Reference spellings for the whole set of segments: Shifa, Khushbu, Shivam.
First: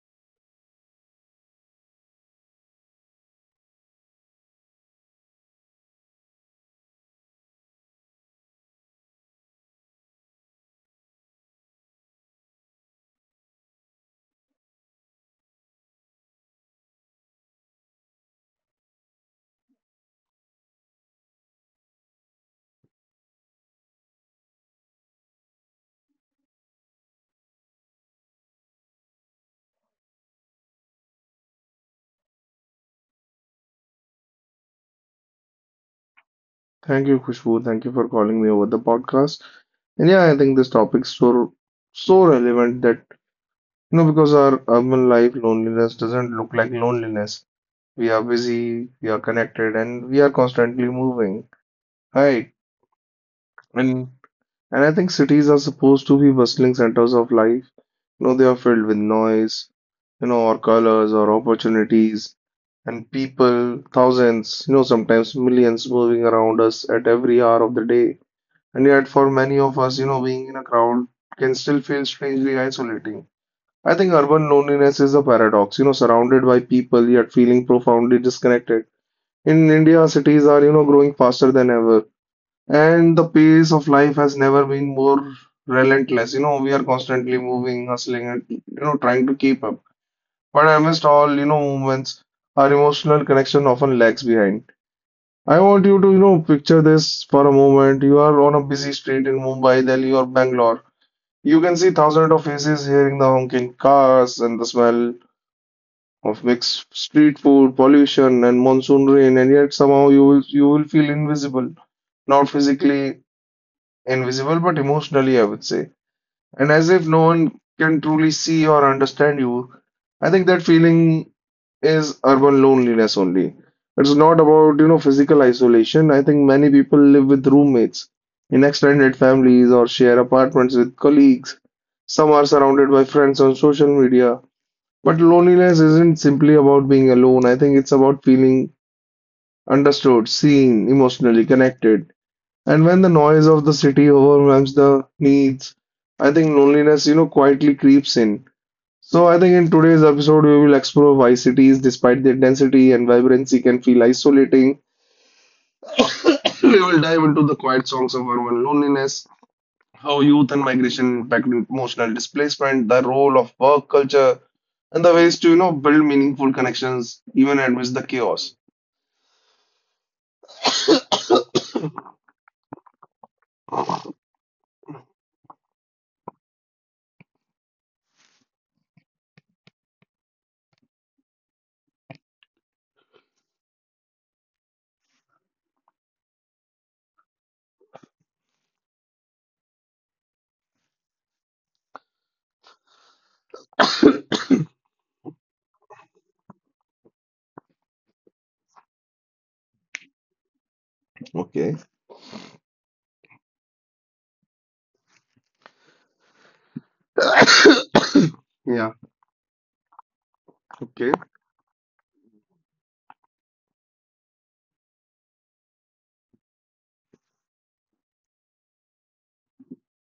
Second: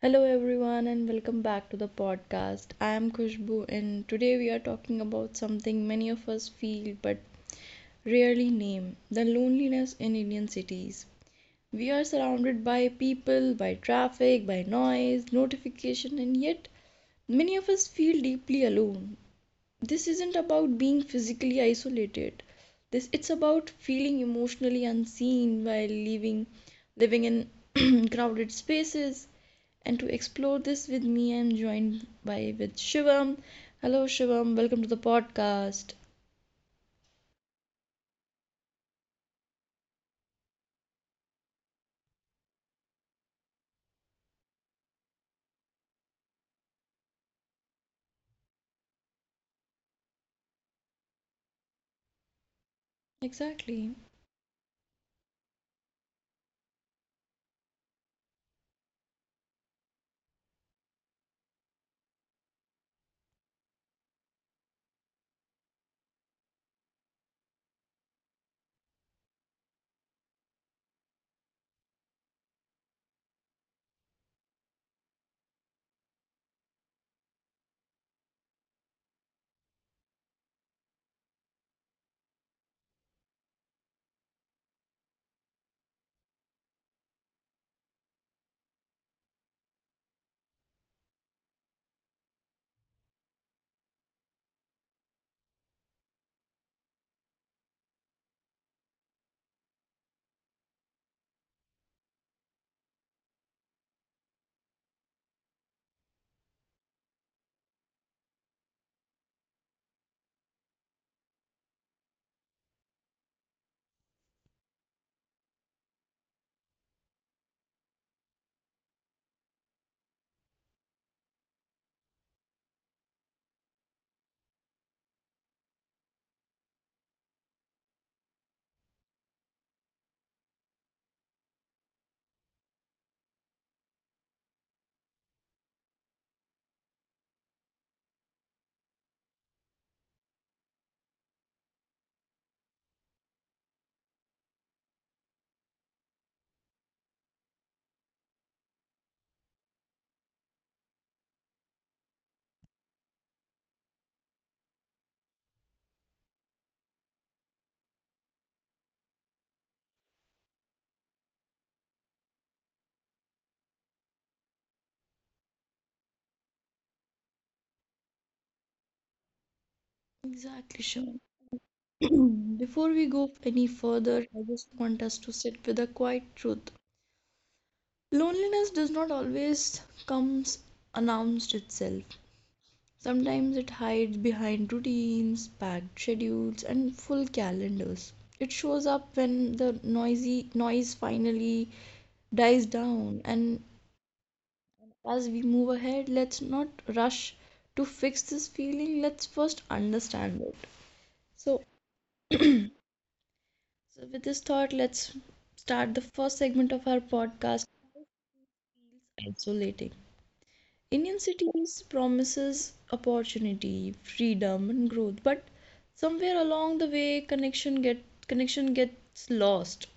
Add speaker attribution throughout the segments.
Speaker 1: Hello everyone and welcome back to the podcast. I am Khushbu and today we are talking about something many of us feel but rarely name, the loneliness in Indian cities. We are surrounded by people, by traffic, by noise, notification and yet many of us feel deeply alone. This isn't about being physically isolated. This it's about feeling emotionally unseen while living in crowded spaces and to explore this with me, I'm joined by with Shivam. Hello, Shivam. Welcome to the podcast.
Speaker 2: Thank you, Khushbu. Thank you for calling me over the podcast. I think this topic's so relevant that you know because our urban life loneliness doesn't look like loneliness. We are busy, we are connected, and we are constantly moving, right?
Speaker 1: Exactly.
Speaker 2: And and I think cities are supposed to be bustling centers of life. You know, they are filled with noise, or colors or opportunities and people, thousands, sometimes millions moving around us at every hour of the day. And yet, for many of us, being in a crowd can still feel strangely isolating. I think urban loneliness is a paradox, surrounded by people yet feeling profoundly disconnected. In India, cities are, growing faster than ever, and the pace of life has never been more relentless. You know, we are constantly moving, hustling, and trying to keep up. But amidst all, movements, our emotional connection often lags behind. I want you to, picture this for a moment. You are on a busy street in Mumbai, Delhi, or Bangalore. You can see thousands of faces hearing the honking cars and the smell of mixed street food, pollution, and monsoon rain, and yet somehow you will feel invisible. Not physically invisible, but emotionally, I would say. And as if no one can truly see or understand you. I think that feeling is urban loneliness only. It's not about, physical isolation. I think many people live with roommates in extended families or share apartments with colleagues. Some are surrounded by friends on social media. But loneliness isn't simply about being alone. I think it's about feeling understood, seen, emotionally connected. And when the noise of the city overwhelms the needs, I think loneliness, quietly creeps in. So I think in today's episode we will explore why cities, despite their density and vibrancy, can feel isolating. We will dive into the quiet songs of urban loneliness, how youth and migration impact emotional displacement, the role of work culture, and the ways to build meaningful connections even amidst the chaos.
Speaker 1: Exactly, Shivam. Before we go any further, I just want us to sit with a quiet truth. Loneliness does not always comes announced itself. Sometimes it hides behind routines, packed schedules, and full calendars. It shows up when the noisy noise finally dies down and as we move ahead, let's not rush to fix this feeling. Let's first understand it. So,
Speaker 2: Okay.
Speaker 1: so with this thought, let's start the first segment of our podcast
Speaker 2: Yeah.
Speaker 1: isolating.
Speaker 2: Okay.
Speaker 1: Indian cities promises opportunity, freedom, and growth, but somewhere along the way, connection gets lost.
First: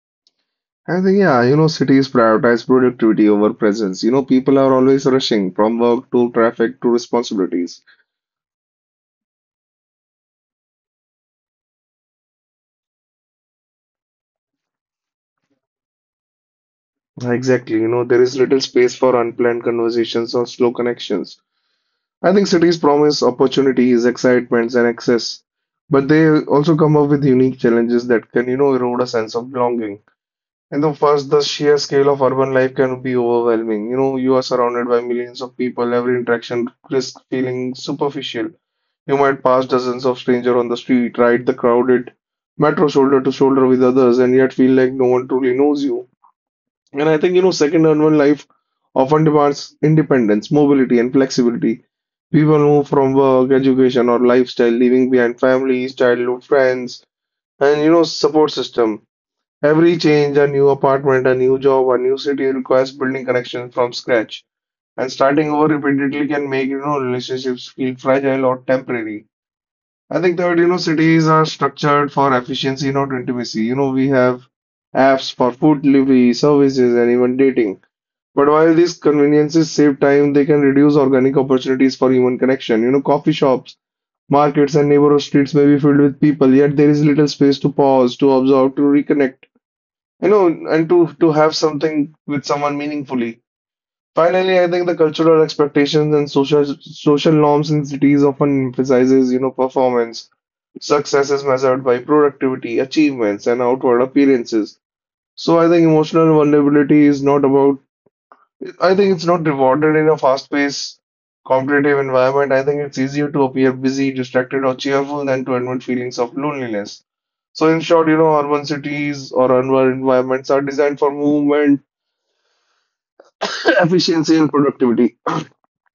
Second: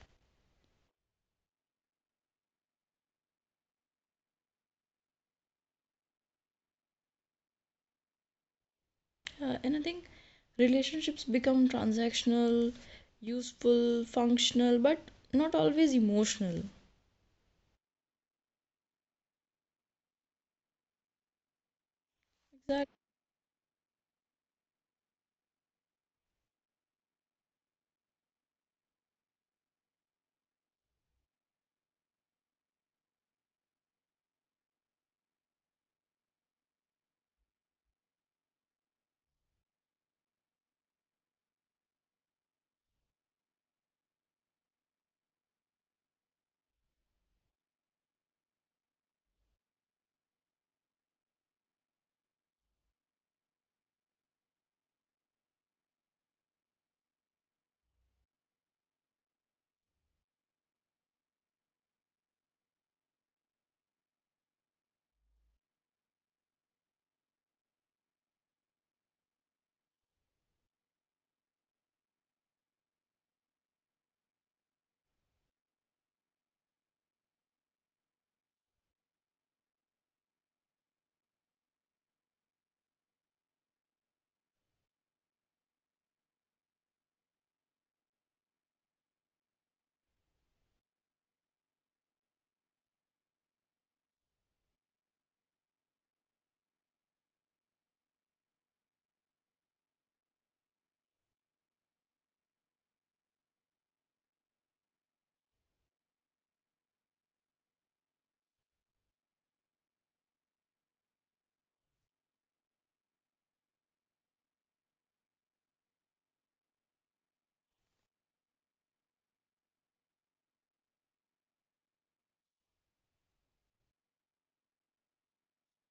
Speaker 2: cities prioritize productivity over presence. You know, people are always rushing from work to traffic to responsibilities.
Speaker 1: And I think relationships become transactional, useful, functional, but not always emotional.
Speaker 2: Exactly. You know, there is little space for unplanned conversations or slow connections. I think cities
Speaker 1: Exactly.
Speaker 2: promise opportunities, excitements, and access, but they also come up with unique challenges that can, erode a sense of belonging. And the first, the sheer scale of urban life can be overwhelming. You know, you are surrounded by millions of people. Every interaction risks feeling superficial. You might pass dozens of strangers on the street, ride the crowded metro shoulder to shoulder with others, and yet feel like no one truly knows you. And I think, second urban life often demands independence, mobility, and flexibility. People move from work, education, or lifestyle, leaving behind families, childhood friends, and support system. Every change, a new apartment, a new job, a new city requires building connections from scratch. And starting over repeatedly can make, relationships feel fragile or temporary. I think that, cities are structured for efficiency, not intimacy. You know, we have apps for food delivery, services, and even dating. But while these conveniences save time, they can reduce organic opportunities for human connection. You know, coffee shops, markets, and neighborhood streets may be filled with people, yet there is little space to pause, to observe, to reconnect, and to have something with someone meaningfully. Finally, I think the cultural expectations and social norms in cities often emphasizes, performance. Success is measured by productivity, achievements, and outward appearances. So I think emotional vulnerability is not about I think it's not rewarded in a fast-paced, competitive environment. I think it's easier to appear busy, distracted, or cheerful than to admit feelings of loneliness. So, in short, urban cities or urban environments are designed for movement, efficiency, and productivity,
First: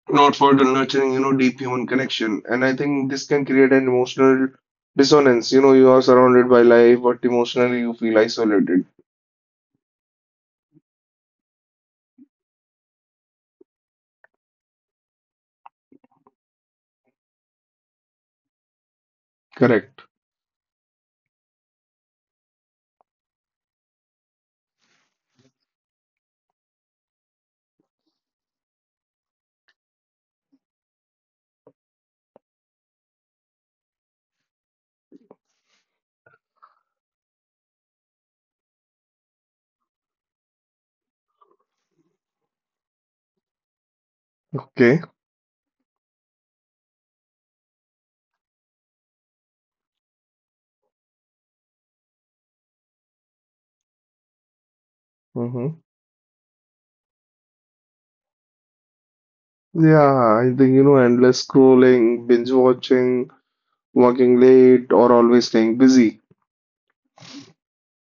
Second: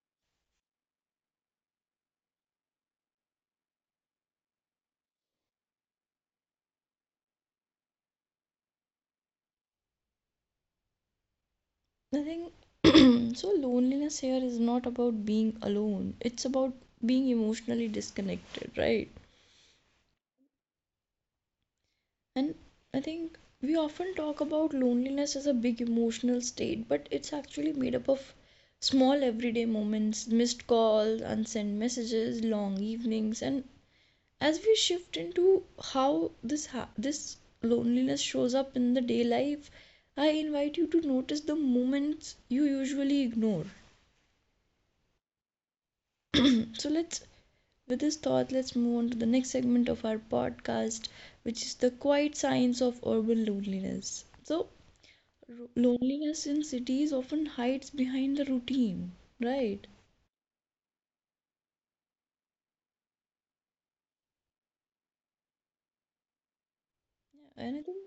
Speaker 2: not for the nurturing, deep human connection. And I think this can create an emotional dissonance. You know, you are surrounded by life, but emotionally you feel isolated.
Speaker 1: I think so loneliness here is not about being alone. It's about being emotionally disconnected, right?
Speaker 2: Correct.
Speaker 1: And I think we often talk about loneliness as a big emotional state, but it's actually made up of small everyday moments, missed calls, unsent messages, long evenings, and as we shift into how this loneliness shows up in the day life, I invite you to notice the moments you usually ignore.
Speaker 2: Okay.
Speaker 1: so let's With this thought, let's move on to the next segment of our podcast, which is the quiet signs of urban loneliness. So,
Speaker 2: Mm-hmm.
Speaker 1: loneliness in cities often hides behind the routine, right?
Speaker 2: Yeah, I think, endless scrolling, binge watching working late or always staying busy.
Speaker 1: And I think,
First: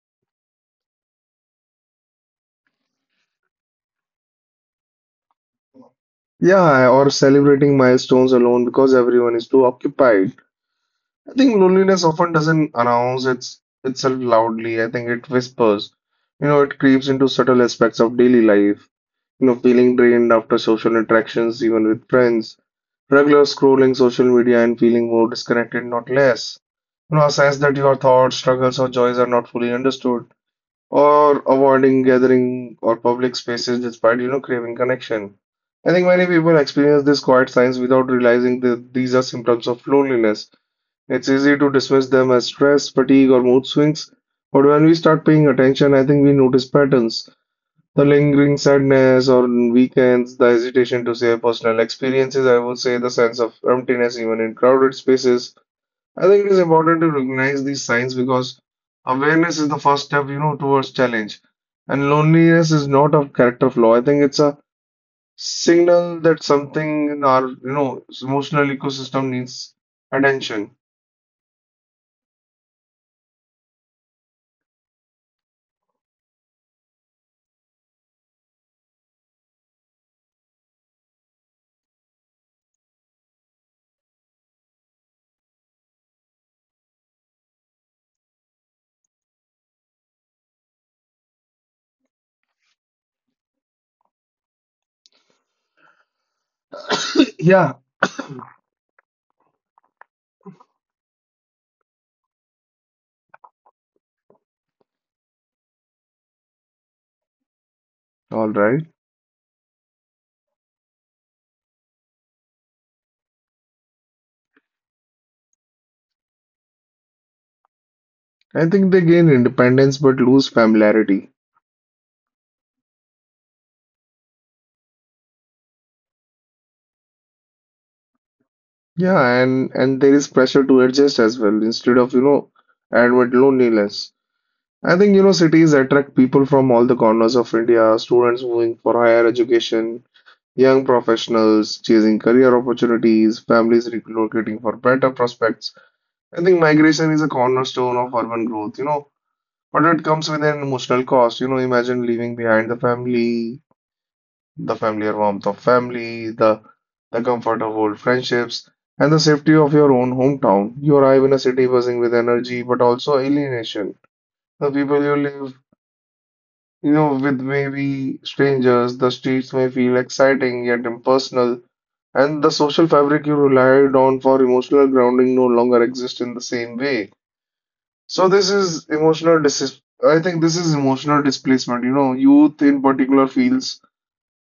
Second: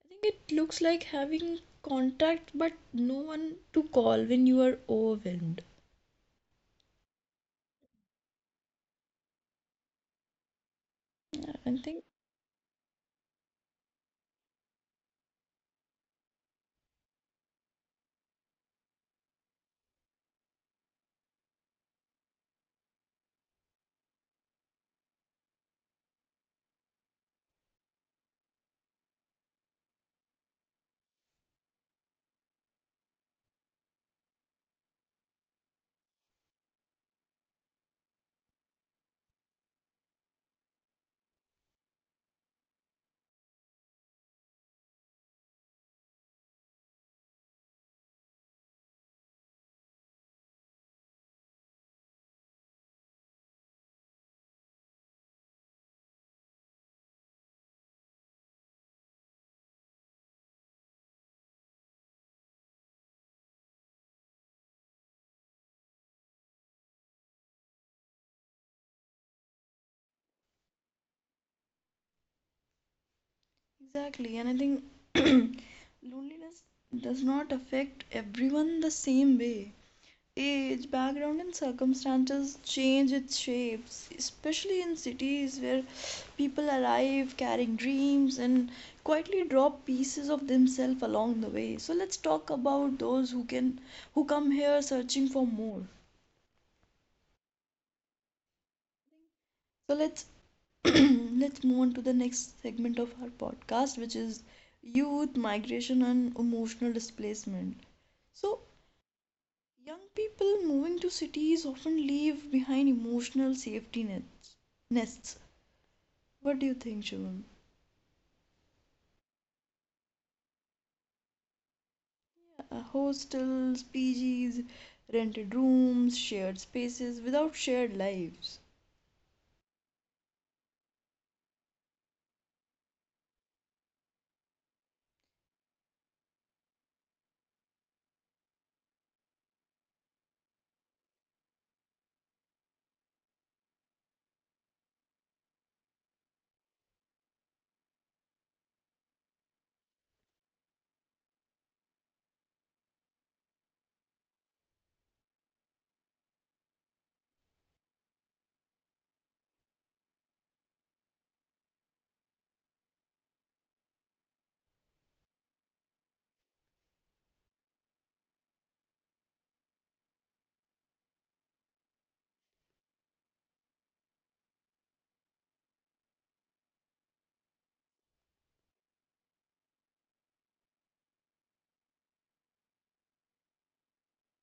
Speaker 1: I think it looks like having contact but no one to call when you are overwhelmed.
Speaker 2: Yeah, or celebrating milestones alone because everyone is too occupied. I think
Speaker 1: Yeah, I think
Speaker 2: loneliness often doesn't announce itself loudly. I think it whispers. You know, it creeps into subtle aspects of daily life. You know, feeling drained after social interactions, even with friends, regular scrolling social media and feeling more disconnected, not less. You know, a sense that your thoughts, struggles, or joys are not fully understood. Or avoiding gathering or public spaces despite, craving connection. I think many people experience these quiet signs without realizing that these are symptoms of loneliness. It's easy to dismiss them as stress, fatigue, or mood swings, but when we start paying attention, I think we notice patterns. The lingering sadness on weekends, the hesitation to share personal experiences, I would say the sense of emptiness even in crowded spaces, I think it is important to recognize these signs because awareness is the first step, towards challenge. And loneliness is not a character flaw. I think it's a signal that something in our, emotional ecosystem needs attention.
Speaker 1: exactly, and I think loneliness does not affect everyone the same way age, background, and circumstances change its shapes, especially in cities where people arrive carrying dreams and quietly drop pieces of themselves along the way. So let's talk about those who come here searching for more.
Speaker 2: Yeah,
Speaker 1: So let's let's move on to the next segment of our podcast, which is youth, migration, and emotional displacement.
Speaker 2: all
Speaker 1: So
Speaker 2: right.
Speaker 1: young people moving to cities often leave behind emotional safety nets nests What do you think, Shivam?
Speaker 2: I think they gain independence but lose familiarity.
Speaker 1: Hostels, PGs, rented rooms, shared spaces without shared lives.
Speaker 2: Yeah, and there is pressure to adjust as well instead of, admit loneliness. I think, cities attract people from all the corners of India, students moving for higher education. Young professionals chasing career opportunities, families relocating for better prospects. I think migration is a cornerstone of urban growth, but it comes with an emotional cost. You know, imagine leaving behind the family, the familiar warmth of family, the comfort of old friendships, and the safety of your own hometown. You arrive in a city buzzing with energy, but also alienation. The people you live, with may be strangers. The streets may feel exciting yet impersonal. And the social fabric you relied on for emotional grounding no longer exists in the same way. So this is emotional dis I think this is emotional displacement. You know, youth in particular feels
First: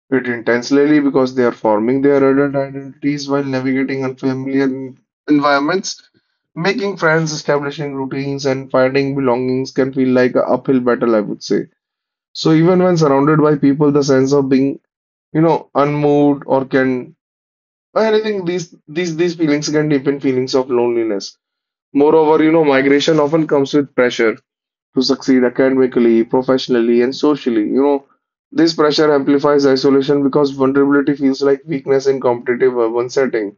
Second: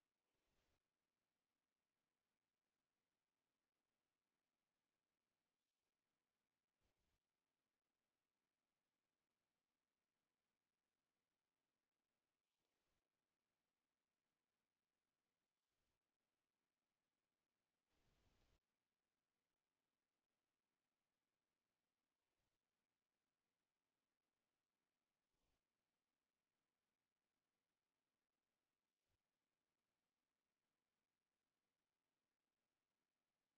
Speaker 2: it intensely because they are forming their adult identities while navigating unfamiliar environments. Making friends, establishing routines, and finding belongings can feel like an uphill battle, I would say. So even when surrounded by people, the sense of being, unmoved or can, and I really think these feelings can deepen feelings of loneliness. Moreover, migration often comes with pressure to succeed academically, professionally, and socially. You know, this pressure amplifies isolation because vulnerability feels like weakness in competitive urban setting.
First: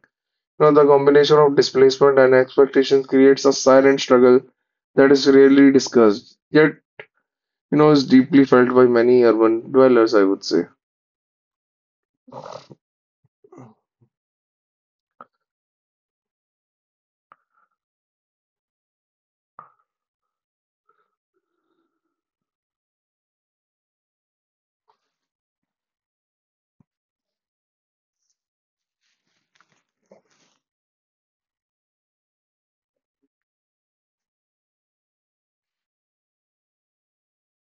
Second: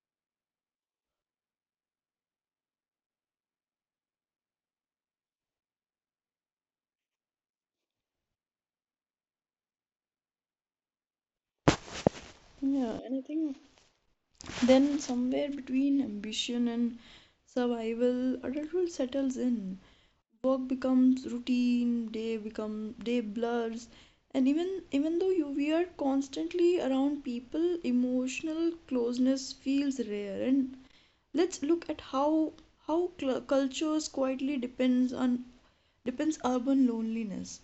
Speaker 2: You know, the combination of displacement and expectations creates a silent struggle that is rarely discussed, yet, is deeply felt by many urban dwellers, I would say.
Speaker 1: Yeah, and I think then somewhere between ambition and survival, adulthood settles in. Work becomes routine, day blurs, and even though you we are constantly around people, emotional closeness feels rare. And let's look at how how cultures quietly depends on depends urban loneliness.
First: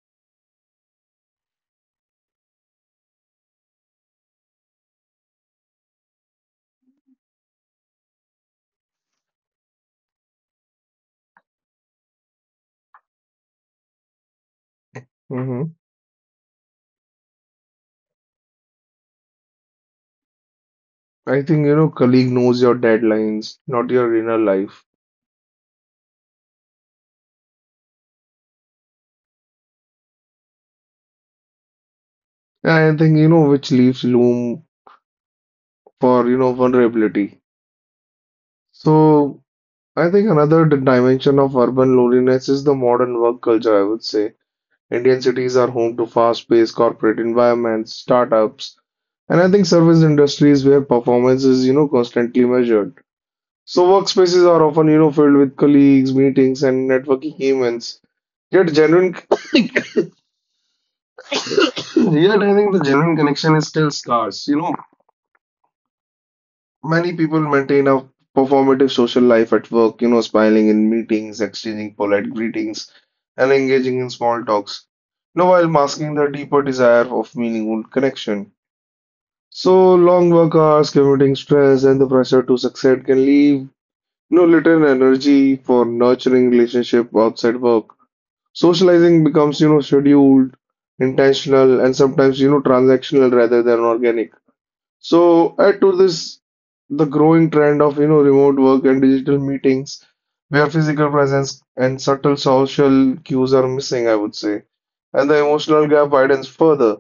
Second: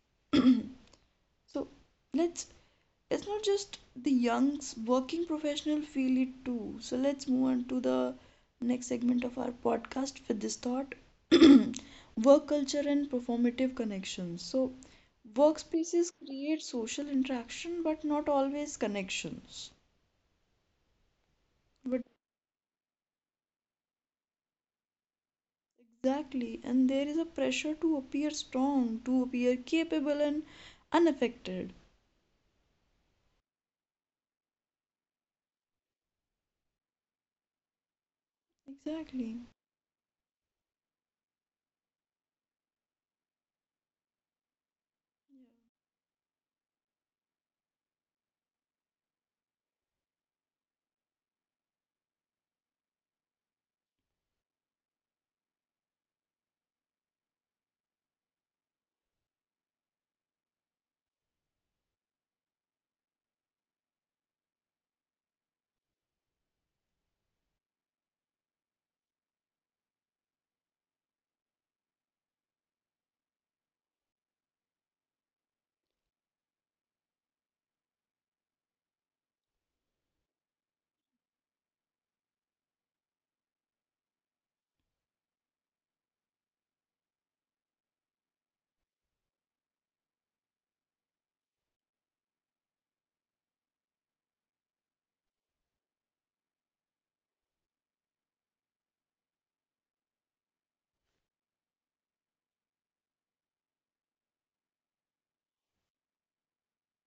Speaker 1: so let's it's not just the youngs working professional feel it too. So let's move on to the next segment of our podcast with this thought. Work culture and performative connections. So
Speaker 2: Hmm.
Speaker 1: workspaces create social interaction but not always connections.
Speaker 2: I think,
Speaker 1: But
Speaker 2: colleague knows your deadlines, not your inner life.
Speaker 1: Exactly, and there is a pressure to appear strong, to appear capable and unaffected.
Speaker 2: I think, which leaves room for, vulnerability.
Speaker 1: Exactly,
Speaker 2: So I think another dimension of urban loneliness is the modern work culture, I would say. Indian cities are home to fast-paced corporate environments, startups, and I think service industries where performance is, constantly measured. So workspaces are often, filled with colleagues, meetings, and networking events. Yet genuine, yet I think the genuine connection is still scarce. Many people maintain a performative social life at work, smiling in meetings, exchanging polite greetings, and engaging in small talks, while masking the deeper desire of meaningful connection. So long work hours, commuting stress, and the pressure to succeed can leave, no little energy for nurturing relationship outside work. Socializing becomes, scheduled, intentional, and sometimes, transactional rather than organic. So add to this the growing trend of remote work and digital meetings where physical presence and subtle social cues are missing, I would say, and the emotional gap widens further.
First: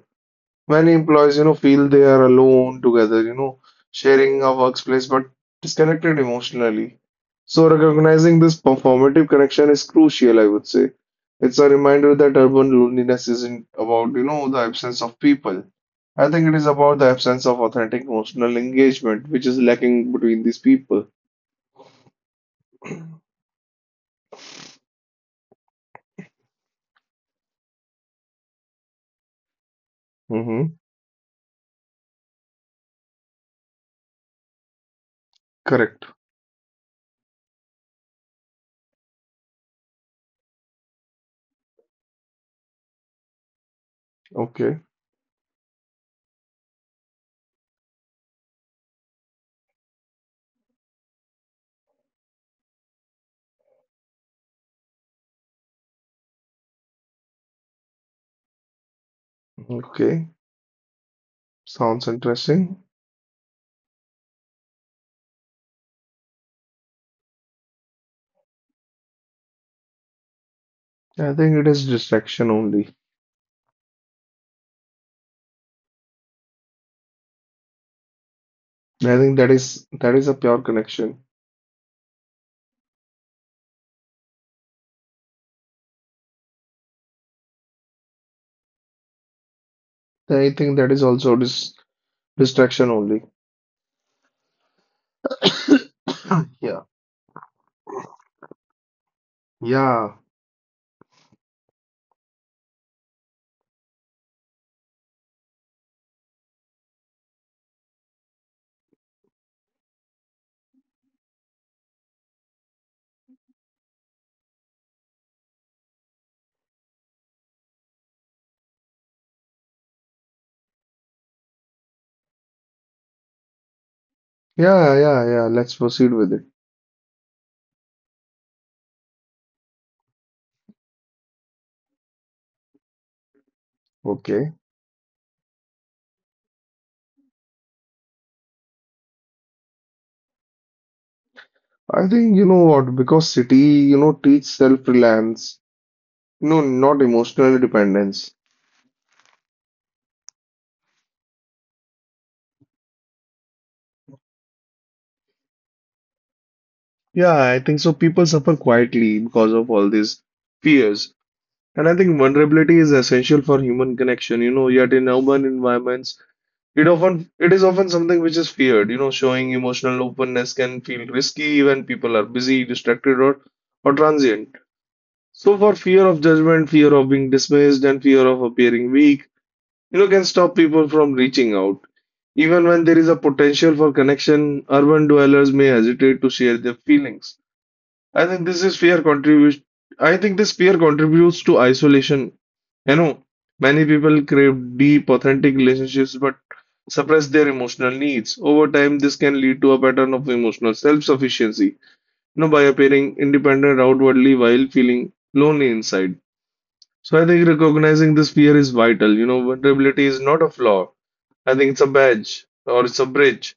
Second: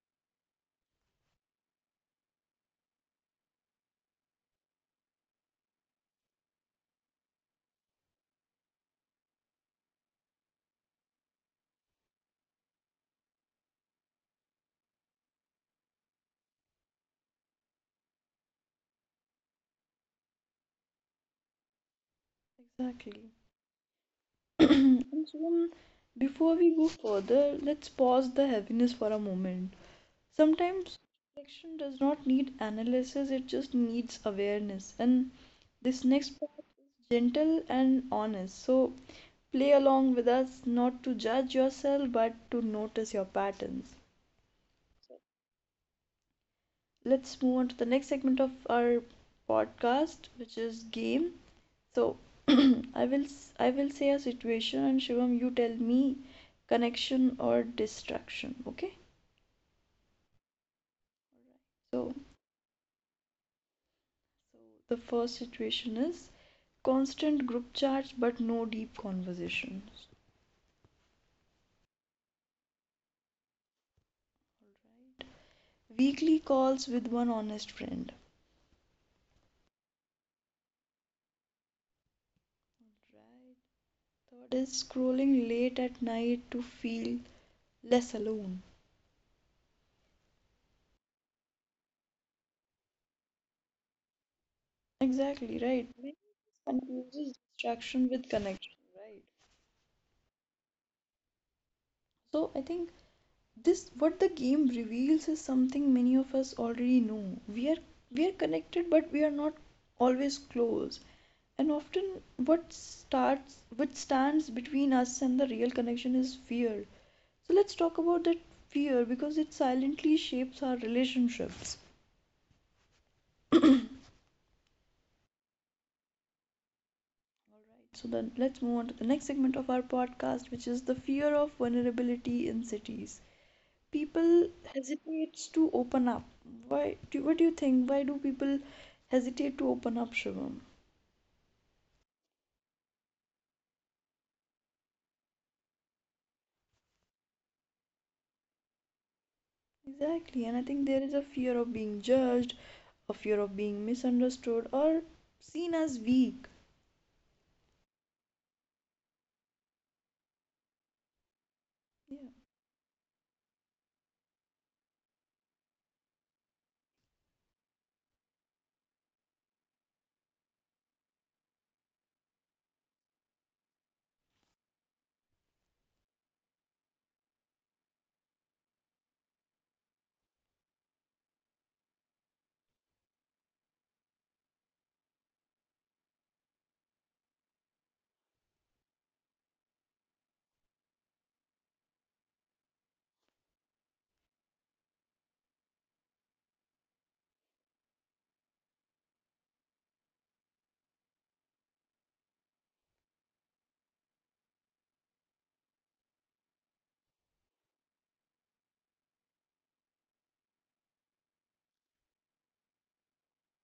Speaker 2: Many employees, feel they are alone together, sharing a workplace but disconnected emotionally. So recognizing this performative connection is crucial, I would say. It's a reminder that urban loneliness isn't about, the absence of people. I think it is about the absence of authentic emotional engagement, which is lacking between these people.
Speaker 1: exactly. And soon, before we go further, let's pause the heaviness for a moment.
Speaker 2: Mm-hmm.
Speaker 1: Sometimes reflection does not need analysis, it just needs awareness. And this
Speaker 2: Correct.
Speaker 1: next part is gentle and honest. So play along with us, not to judge yourself, but to notice your patterns.
Speaker 2: Okay.
Speaker 1: Let's move on to the next segment of our podcast, which is game. So I will say a situation and Shivam you tell me connection or distraction, okay?
Speaker 2: Okay. Sounds
Speaker 1: So
Speaker 2: interesting.
Speaker 1: the first situation is constant group chats but no deep conversations, right?
Speaker 2: I think it is distraction only.
Speaker 1: Weekly calls with one honest friend,
Speaker 2: I think that is a pure connection.
Speaker 1: right? Third is scrolling late at night to feel less alone.
Speaker 2: I think that is also distraction only.
Speaker 1: Exactly, right. Maybe this
Speaker 2: Yeah,
Speaker 1: confuses distraction with connection, right?
Speaker 2: yeah,
Speaker 1: So I think this what the game reveals is something many of us already know. we are we are connected but we are not always close, and often what stands between us and the real connection is fear. So let's talk about that fear because it silently shapes our relationships.
Speaker 2: yeah. Let's proceed with it.
Speaker 1: So then let's move on to the next segment of our podcast which is the fear of vulnerability in cities. People
Speaker 2: Okay.
Speaker 1: hesitates to open up? Why do What do you think? Why do people hesitate to open up, Shivam?
Speaker 2: I think you know what, because city, you know, teach self-reliance, you know, not emotional dependence.
Speaker 1: Exactly, and I think there is a fear of being judged, a fear of being misunderstood or seen as weak.
Speaker 2: Yeah, I think so. People suffer quietly because of all these fears. And I
Speaker 1: Yeah,
Speaker 2: think vulnerability is essential for human connection, you know, yet in urban environments, it often it is often something which is feared. You know, showing emotional openness can feel risky when people are busy, distracted, or transient. So, for fear of judgment, fear of being dismissed, and fear of appearing weak, you know, can stop people from reaching out. Even when there is a potential for connection, urban dwellers may hesitate to share their feelings. I think this is fear contributes. I think this fear contributes to isolation. You know, many people crave deep, authentic relationships but suppress their emotional needs. Over time, this can lead to a pattern of emotional self-sufficiency, you know, by appearing independent outwardly while feeling lonely inside. So I think recognizing this fear is vital. You know, vulnerability is not a flaw. I think it's a badge or it's a bridge,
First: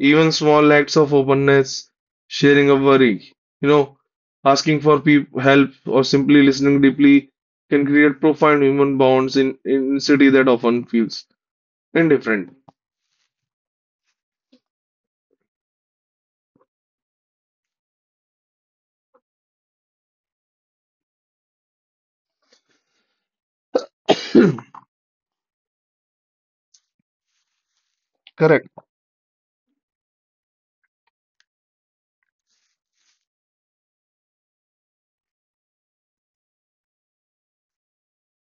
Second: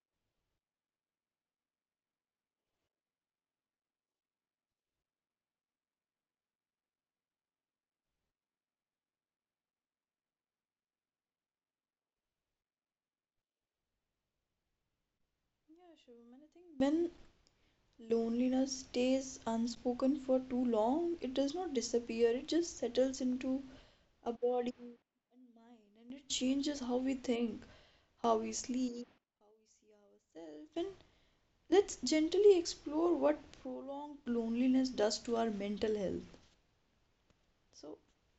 Speaker 2: even small acts of openness, sharing a worry, you know, asking for peop help, or simply listening deeply can create profound human bonds in city that often feels indifferent.
Speaker 1: yeah, Shivam. And I think when loneliness stays unspoken for too long, it does not disappear. It just settles into our body and mind, and it changes how we think, how we sleep, how we see ourselves, and let's gently explore what prolonged loneliness does to our mental health. So,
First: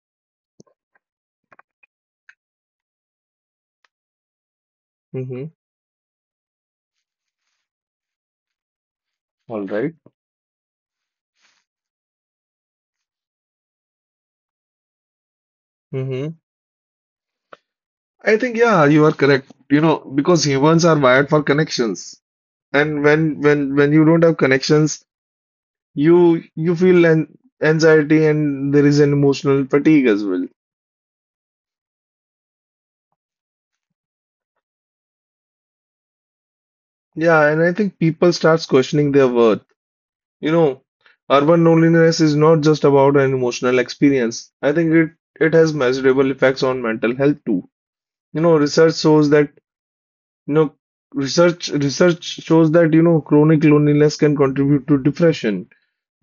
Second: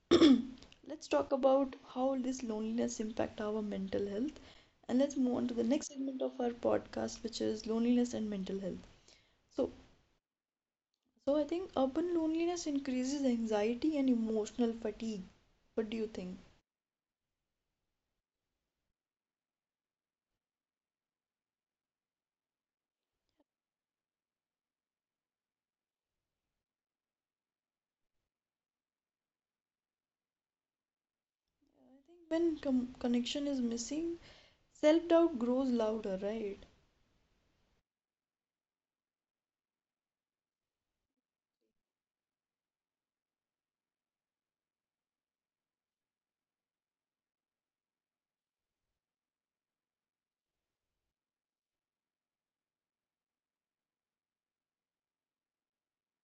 Speaker 1: let's talk about how this loneliness impact our mental health and let's move
Speaker 2: Mm-hmm.
Speaker 1: on to the next segment of our podcast which is loneliness and mental health.
Speaker 2: All
Speaker 1: So,
Speaker 2: right.
Speaker 1: so I think urban loneliness increases anxiety and emotional fatigue. What do you
Speaker 2: Mm-hmm.
Speaker 1: think?
Speaker 2: I think yeah, you are correct. You know, because humans are wired for connections, and when you don't have connections, you feel an anxiety and there is an emotional fatigue as well.
Speaker 1: When connection is missing, self-doubt grows louder, right?
Speaker 2: Yeah, and I think people starts questioning their worth. You know, urban loneliness is not just about an emotional experience. I think it has measurable effects on mental health too. You know, you know, research shows that, you know, chronic loneliness can contribute to depression,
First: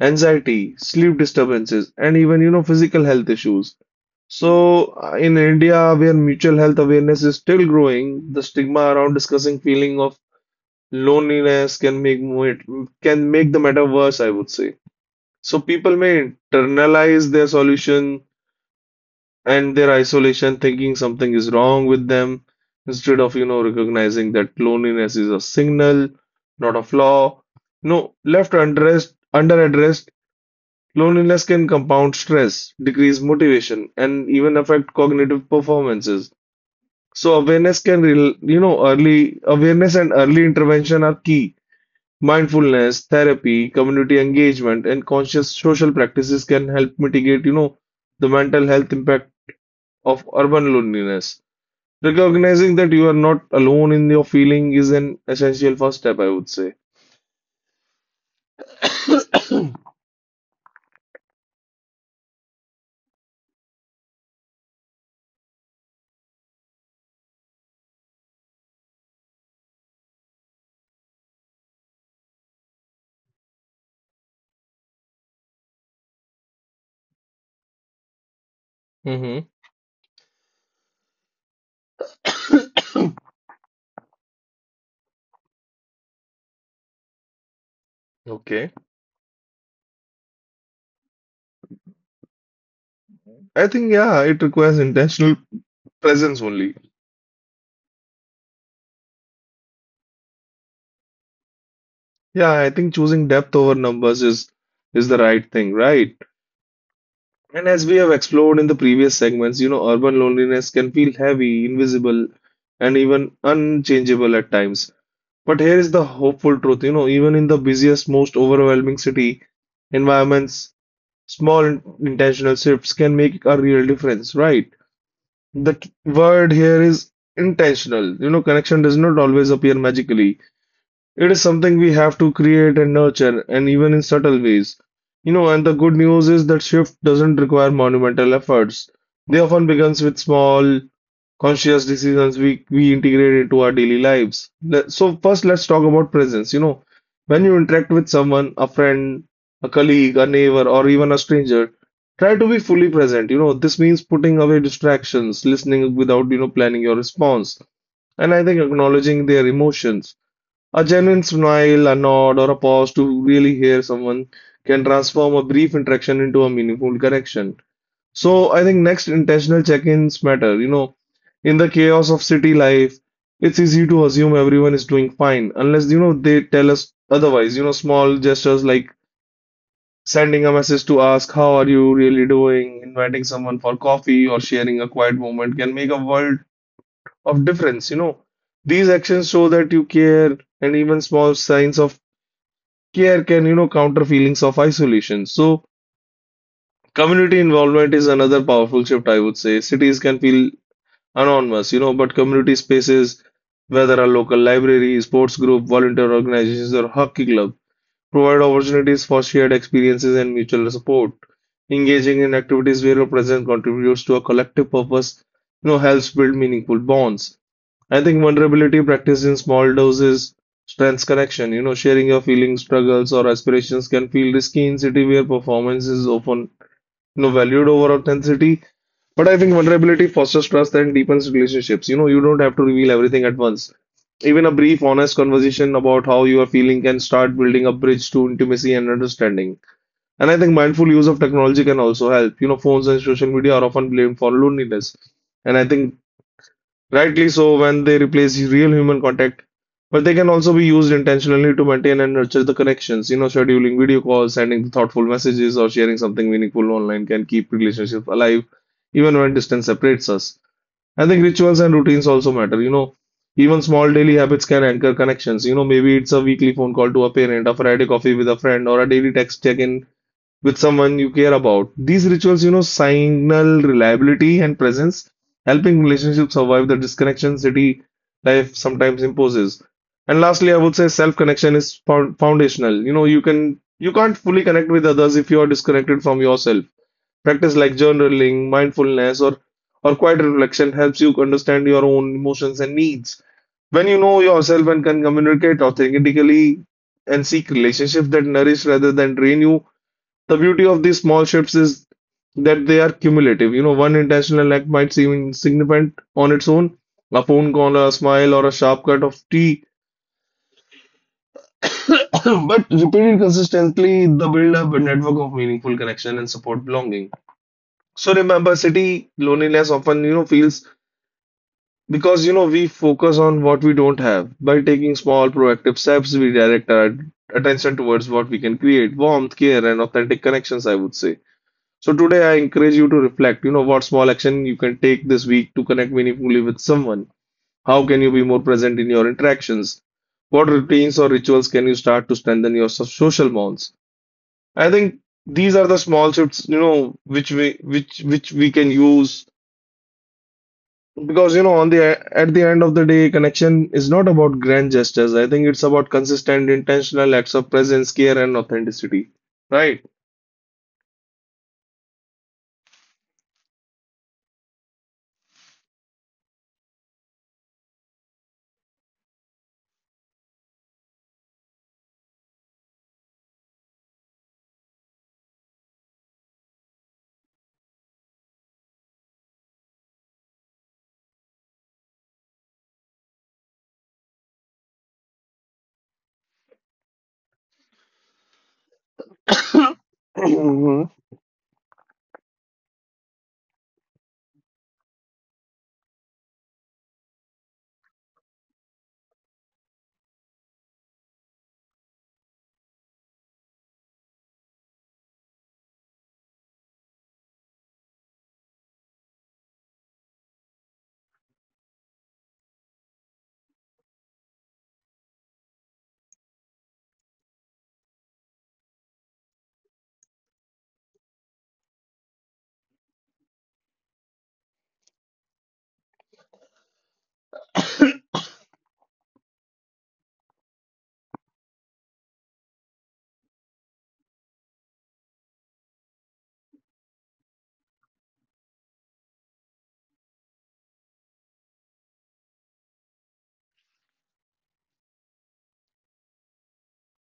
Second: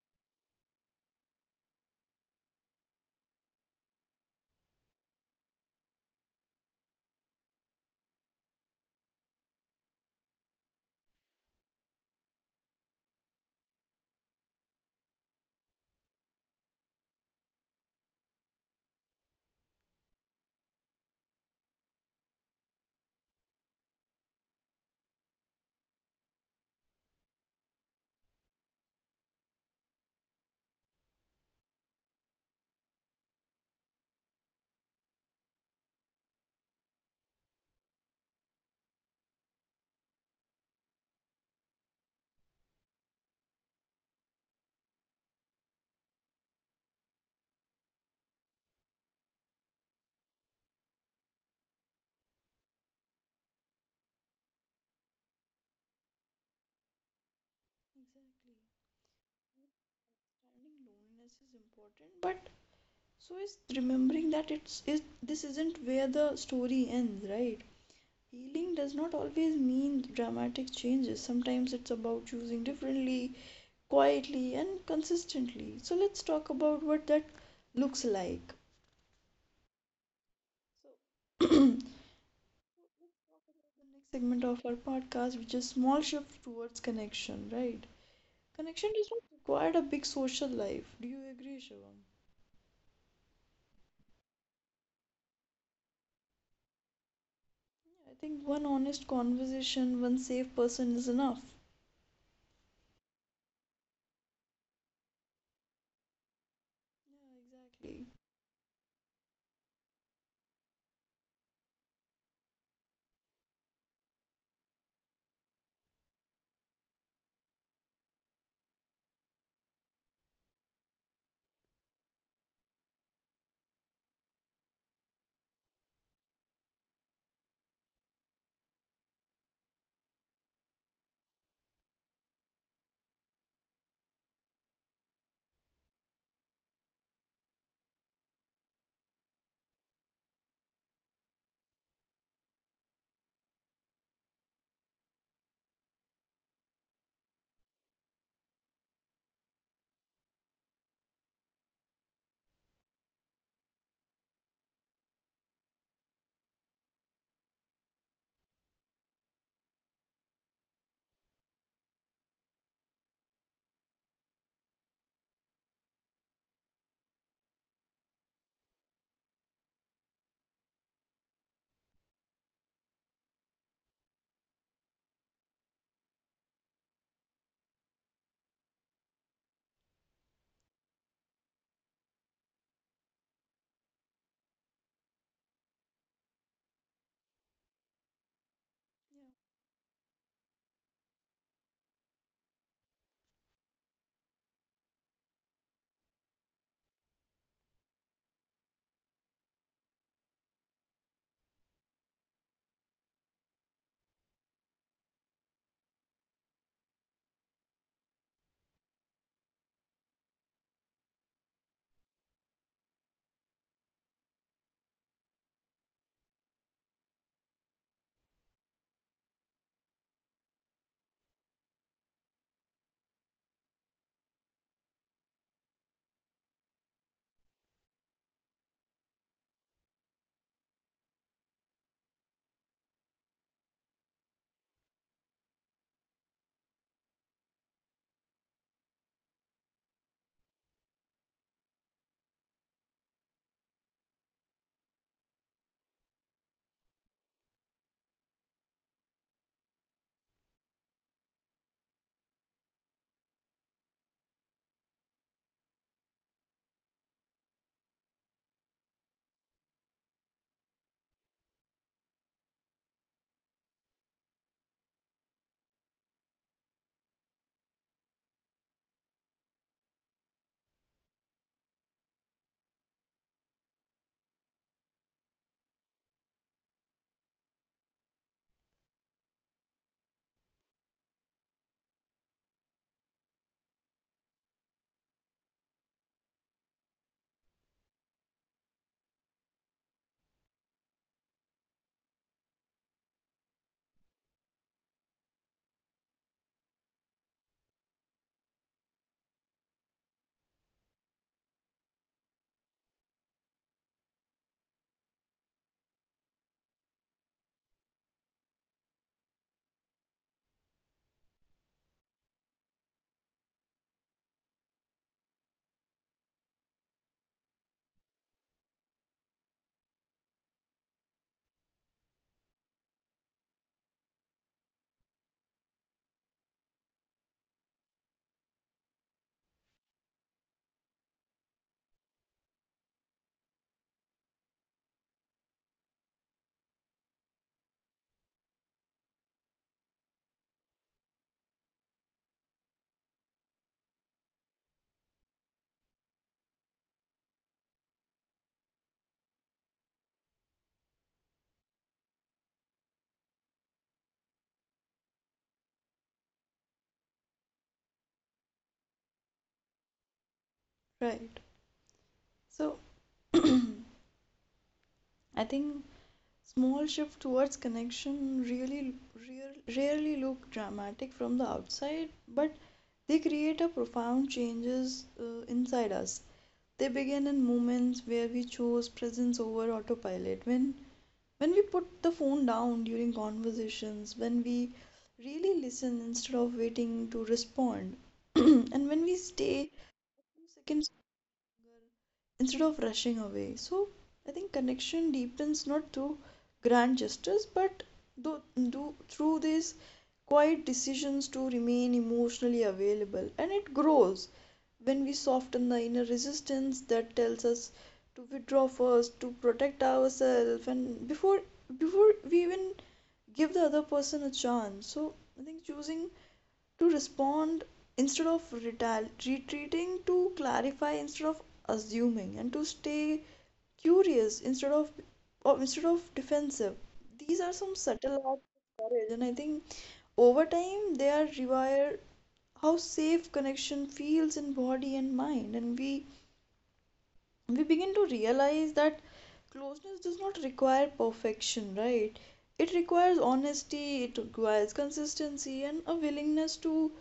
Speaker 2: anxiety, sleep disturbances, and even, you know, physical health issues. So, in India, where mutual health awareness is still growing, the stigma around discussing feeling of loneliness can make the matter worse, I would say. So people may internalize their solution and their isolation, thinking something is wrong with them, instead of, you know, recognizing that loneliness is a signal, not a flaw. No, left unaddressed, underaddressed, loneliness can compound stress, decrease motivation, and even affect cognitive performances. So you know, early awareness and early intervention are key. Mindfulness therapy, community engagement, and conscious social practices can help mitigate, you know, the mental health impact of urban loneliness. Recognizing that you are not alone in your feeling is an essential first step, I would say.
Speaker 1: Understanding loneliness is important, but it's remembering that it's is this isn't where the story ends, right? Healing does not always mean dramatic changes. Sometimes it's about choosing differently, quietly, and consistently. So let's talk about what that looks like.
Speaker 2: Mm-hmm.
Speaker 1: So talk about the next segment of our podcast, which is small shift towards connection, right?
Speaker 2: Okay.
Speaker 1: Connection does not require a big social life. Do you agree, Shivam?
Speaker 2: I think, yeah, it requires intentional presence only.
Speaker 1: I think one honest conversation, one safe person is enough.
Speaker 2: Yeah, I think choosing depth over numbers is the right thing, right? And as we
Speaker 1: Exactly.
Speaker 2: have explored in the previous segments, you know, urban loneliness can feel heavy, invisible, and even unchangeable at times. But here is the hopeful truth, you know, even in the busiest, most overwhelming city environments, small intentional shifts can make a real difference, right? The word here is intentional. You know, connection does not always appear magically. It is something we have to create and nurture, and even in subtle ways. You know, and the good news is that shift doesn't require monumental efforts. They often begins with small, conscious decisions we integrate into our daily lives. So first, let's talk about presence. You know, when you interact with someone, a friend, a colleague, a neighbor, or even a stranger, try to be fully present. You know, this means putting away distractions, listening without, you know, planning your response, and I think acknowledging their emotions. A genuine smile, a nod, or a pause to really hear someone can transform a brief interaction into a meaningful connection. So I think next intentional check-ins matter. You know, in the chaos of city life, it's easy to assume everyone is doing fine unless you know they tell us otherwise. You know, small gestures like sending a message to ask how are you really doing, inviting someone for coffee, or sharing a quiet moment can make a world of difference. You know, these actions show that you care, and even small signs of care can, you know, counter feelings of isolation. So community involvement is another powerful shift, I would say. Cities can feel anonymous, you know, but community spaces, whether a local library, sports group, volunteer organizations, or hockey club, provide opportunities for shared experiences and mutual support. Engaging in activities where your presence contributes to a collective purpose, you know, helps build meaningful bonds. I think vulnerability practiced in small doses strengths connection. You know, sharing your feelings, struggles, or aspirations can feel risky in city where performance is often, you know, valued over authenticity. But I think vulnerability fosters trust and deepens relationships. You know, you don't have to reveal everything at once. Even a brief, honest conversation about how you are feeling can start building a bridge to intimacy and understanding. And I think mindful use of technology can also help. You know, phones and social media are often blamed for loneliness. And I think rightly so, when they replace real human contact, but they can also be used intentionally to maintain and nurture the connections. You know, scheduling video calls, sending thoughtful messages, or sharing something meaningful online can keep relationships alive, even when distance separates us. I think rituals and routines also matter. You know, even small daily habits can anchor connections. You know, maybe it's a weekly phone call to a parent, a Friday coffee with a friend, or a daily text check-in with someone you care about. These rituals, you know, signal reliability and presence, helping relationships survive the disconnection city life sometimes imposes. And lastly, I would say self-connection is found foundational. You know, you can't fully connect with others if you are disconnected from yourself. Practice like journaling, mindfulness, or quiet reflection helps you understand your own emotions and needs. When you know yourself and can communicate authentically and seek relationships that nourish rather than drain you, the beauty of these small shifts is that they are cumulative. You know, one intentional act might seem insignificant on its own, a phone call, a smile, or a sharp cut of tea, but repeated consistently, the build up a network of meaningful connection and support belonging. So remember, city loneliness often, you know, feels because, you know, we focus on what we don't have. By taking small proactive steps, we direct our attention towards what we can create, warmth, care, and authentic connections, I would say. So today I encourage you to reflect, you know, what small action you can take this week to connect meaningfully with someone. How can you be more present in your interactions? What routines or rituals can you start to strengthen your social bonds? I think these are the small shifts, you know, which we can use because, you know, on the at the end of the day, connection is not about grand gestures. I think it's about consistent, intentional acts of presence, care, and authenticity. Right?
Speaker 1: Right. So I think small shift towards connection rarely look dramatic from the outside, but they create a profound changes inside us. They begin in moments where we chose presence over autopilot. When we put the phone down during conversations, when we really listen instead of waiting to respond, and when we stay two
Speaker 2: Mhm.
Speaker 1: seconds instead of rushing away. So I think connection deepens not through grand gestures but do, through these quiet decisions to remain emotionally available. And it grows when we soften the inner resistance that tells us to withdraw first, to protect ourselves, and before we even give the other person a chance. So I think choosing to respond instead of retreating, to clarify instead of assuming, and to stay curious instead of or instead of defensive. These are some subtle acts of courage, and I think over time they are rewire how safe connection feels in body and mind, and we begin to realize that closeness does not require perfection, right? It requires honesty, it requires consistency, and a willingness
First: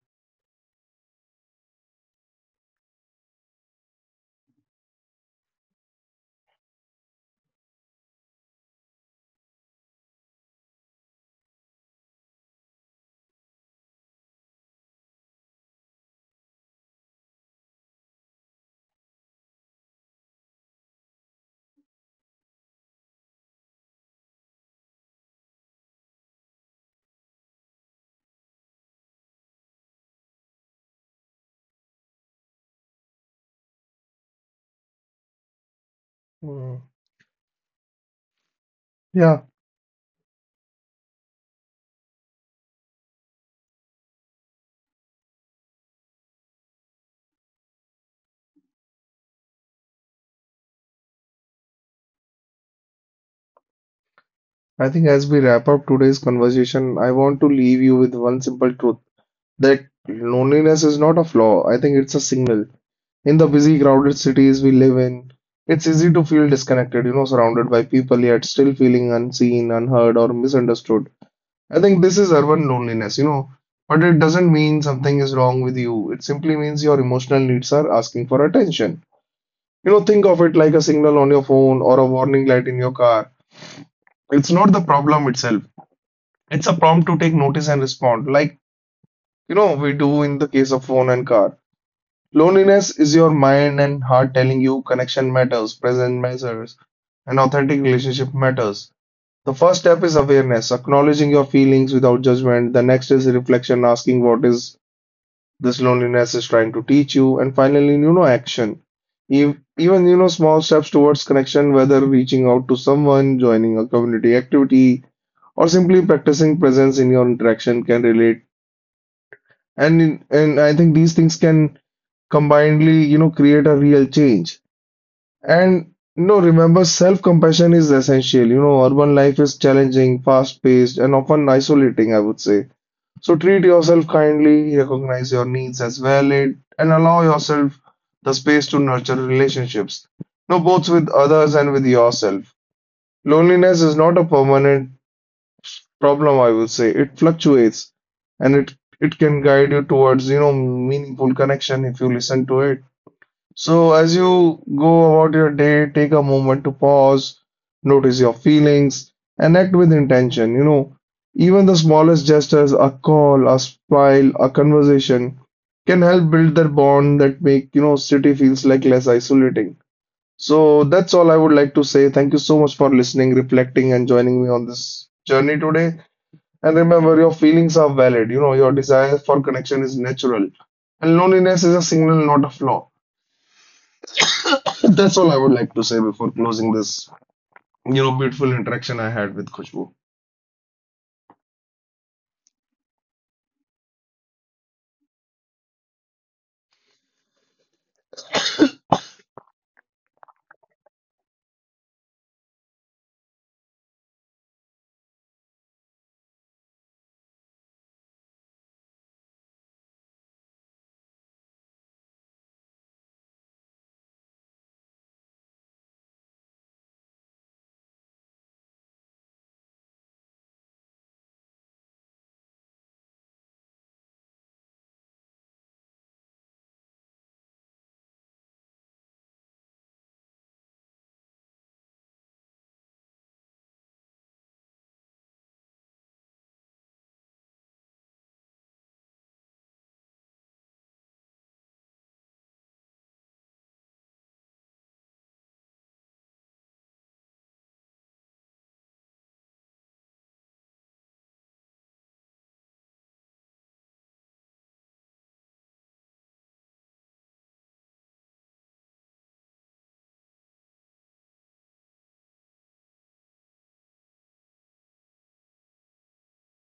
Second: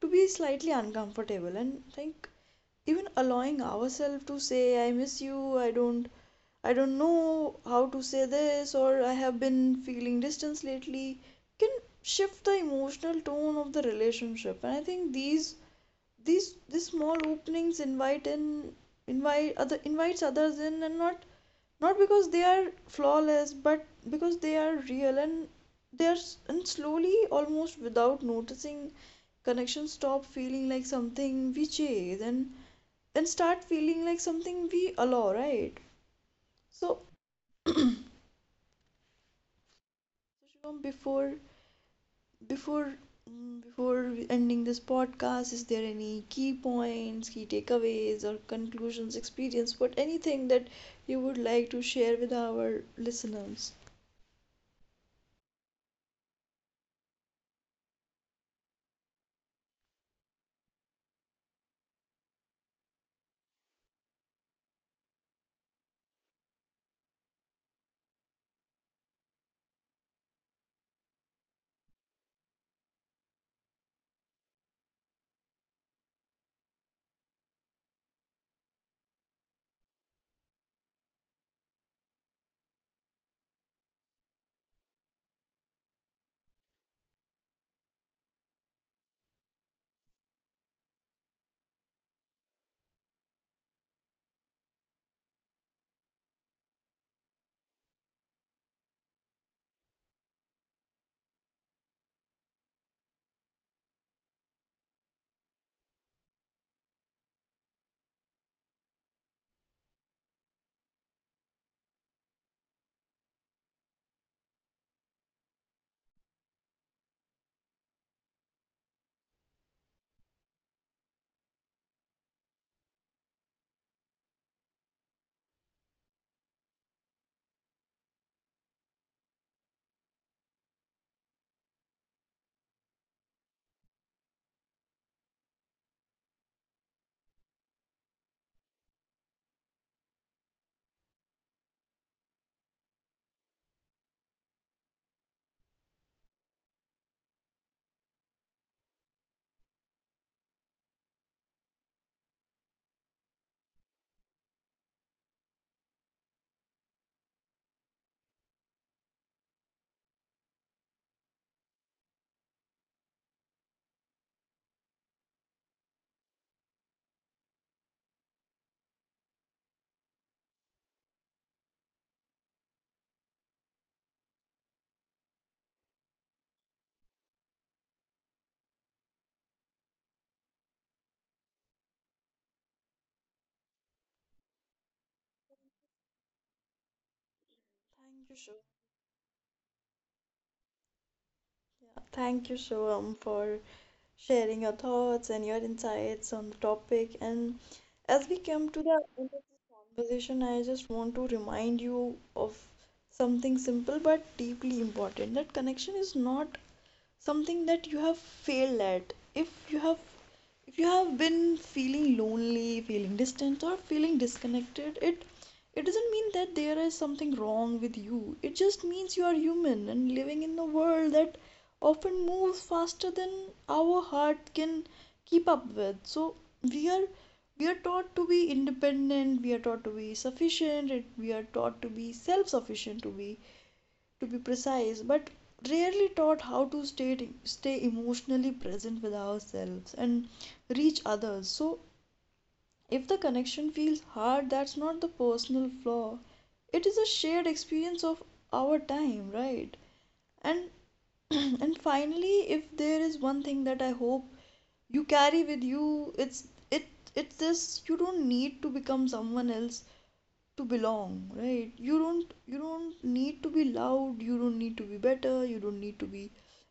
Speaker 1: to be slightly uncomfortable and like even allowing ourselves to say I miss you, I don't know how to say this or I have been feeling distance lately can shift the emotional tone of the relationship. And I think these small openings invites others in, and not not because they are flawless but because they are real, and and slowly almost without noticing connections stop feeling like something we chase and start feeling like something we allow, right?
Speaker 2: Mhm.
Speaker 1: So
Speaker 2: Yeah,
Speaker 1: Shubham, Before before we ending this podcast, is there any key points, key takeaways, or conclusions, experience, but anything that you would like to share with our listeners?
Speaker 2: I think as we wrap up today's conversation, I want to leave you with one simple truth, that loneliness is not a flaw. I think it's a signal. In the busy, crowded cities we live in, it's easy to feel disconnected, you know, surrounded by people yet still feeling unseen, unheard, or misunderstood. I think this is urban loneliness, you know, but it doesn't mean something is wrong with you. It simply means your emotional needs are asking for attention. You know, think of it like a signal on your phone or a warning light in your car. It's not the problem itself. It's a prompt to take notice and respond, like, you know, we do in the case of phone and car. Loneliness is your mind and heart telling you connection matters, presence matters, and authentic relationship matters. The first step is awareness, acknowledging your feelings without judgment. The next is reflection, asking what is this loneliness is trying to teach you, and finally, you know, action. Even, you know, small steps towards connection, whether reaching out to someone, joining a community activity, or simply practicing presence in your interaction can relate. And I think these things can combinedly, you know, create a real change. And you know, remember, self-compassion is essential. You know, urban life is challenging, fast-paced, and often isolating, I would say. So treat yourself kindly, recognize your needs as valid, and allow yourself the space to nurture relationships. You know, both with others and with yourself. Loneliness is not a permanent problem, I would say. It fluctuates and it can guide you towards, you know, meaningful connection if you listen to it. So as you go about your day, take a moment to pause, notice your feelings, and act with intention. You know, even the smallest gestures, a call, a smile, a conversation can help build that bond that make, you know, city feels like less isolating. So that's all I would like to say. Thank you so much for listening, reflecting, and joining me on this journey today. And remember, your feelings are valid. You know, your desire for connection is natural. And loneliness is a signal, not a flaw. That's all I would like to say before closing this, you know,
Speaker 1: Thank you,
Speaker 2: beautiful
Speaker 1: Shivam.
Speaker 2: interaction I had with Khushbu.
Speaker 1: Yeah. Thank you, Shivam, for sharing your thoughts and your insights on the topic. And as we come to the end of this conversation, I just want to remind you of something simple but deeply important, that connection is not something that you have failed at. If you have been feeling lonely, feeling distant, or feeling disconnected, it doesn't mean that there is something wrong with you. It just means you are human and living in a world that often moves faster than our heart can keep up with. So we are we are taught to be independent, we are taught to be sufficient, we are taught to be self sufficient, to be precise, but rarely taught how to stay emotionally present with ourselves and reach others. So if the connection feels hard, that's not the personal flaw. It is a shared experience of our time, right? And and finally, if there is one thing that I hope you carry with you, it's it it's this, you don't need to become someone else to belong, right? You don't need to be loud, you don't need to be better, you don't need to be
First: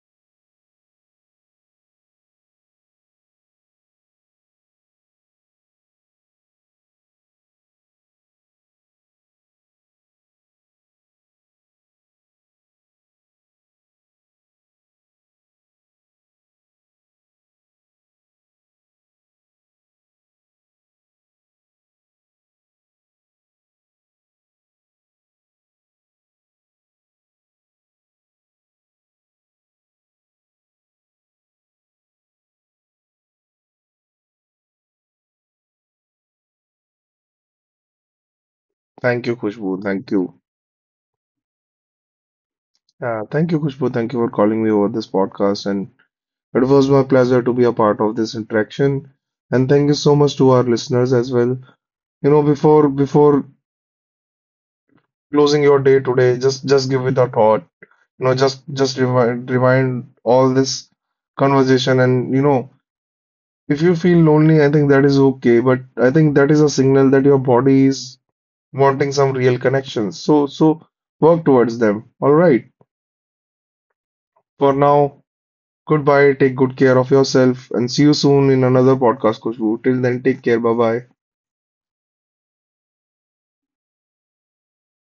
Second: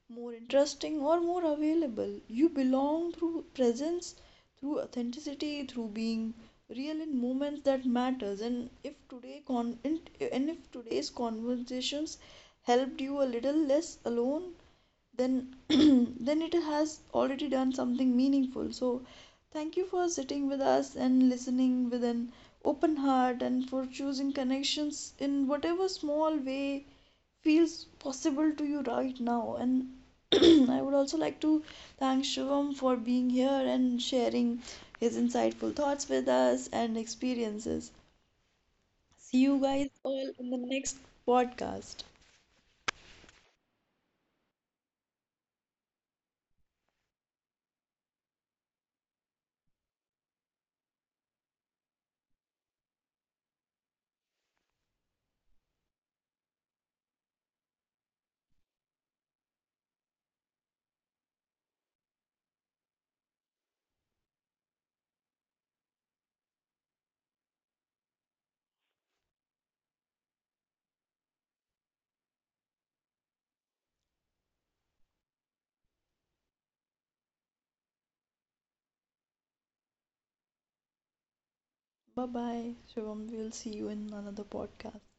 Speaker 1: more interesting or more available. You belong through presence, through authenticity, through being real in moments that matters. And if today's conversations helped you a little less alone, then then it has already done something meaningful. So thank you for sitting with us and listening with an open heart, and for choosing connections in whatever small way feels possible to you right now. And I would also like to thank Shivam for being here and sharing his insightful thoughts with us and experiences.
Speaker 2: Thank you,
Speaker 1: See you
Speaker 2: Khushbu.
Speaker 1: guys
Speaker 2: Thank
Speaker 1: all
Speaker 2: you.
Speaker 1: in the next podcast.
Speaker 2: Yeah, thank you, Khushbu. Thank you for calling me over this podcast. And it was my pleasure to be a part of this interaction. And thank you so much to our listeners as well. You know, before closing your day today, just give it a thought. No, just rewind all this conversation and, you know, if you feel lonely, I think that is okay, but I think that is a signal that your body is wanting some real connections, so work towards them. All right, for now, goodbye, take good care of yourself, and see you soon in another podcast, Kushbu. Till then, take care. Bye bye.
Speaker 1: Bye bye, Shivam, we'll see you in another podcast.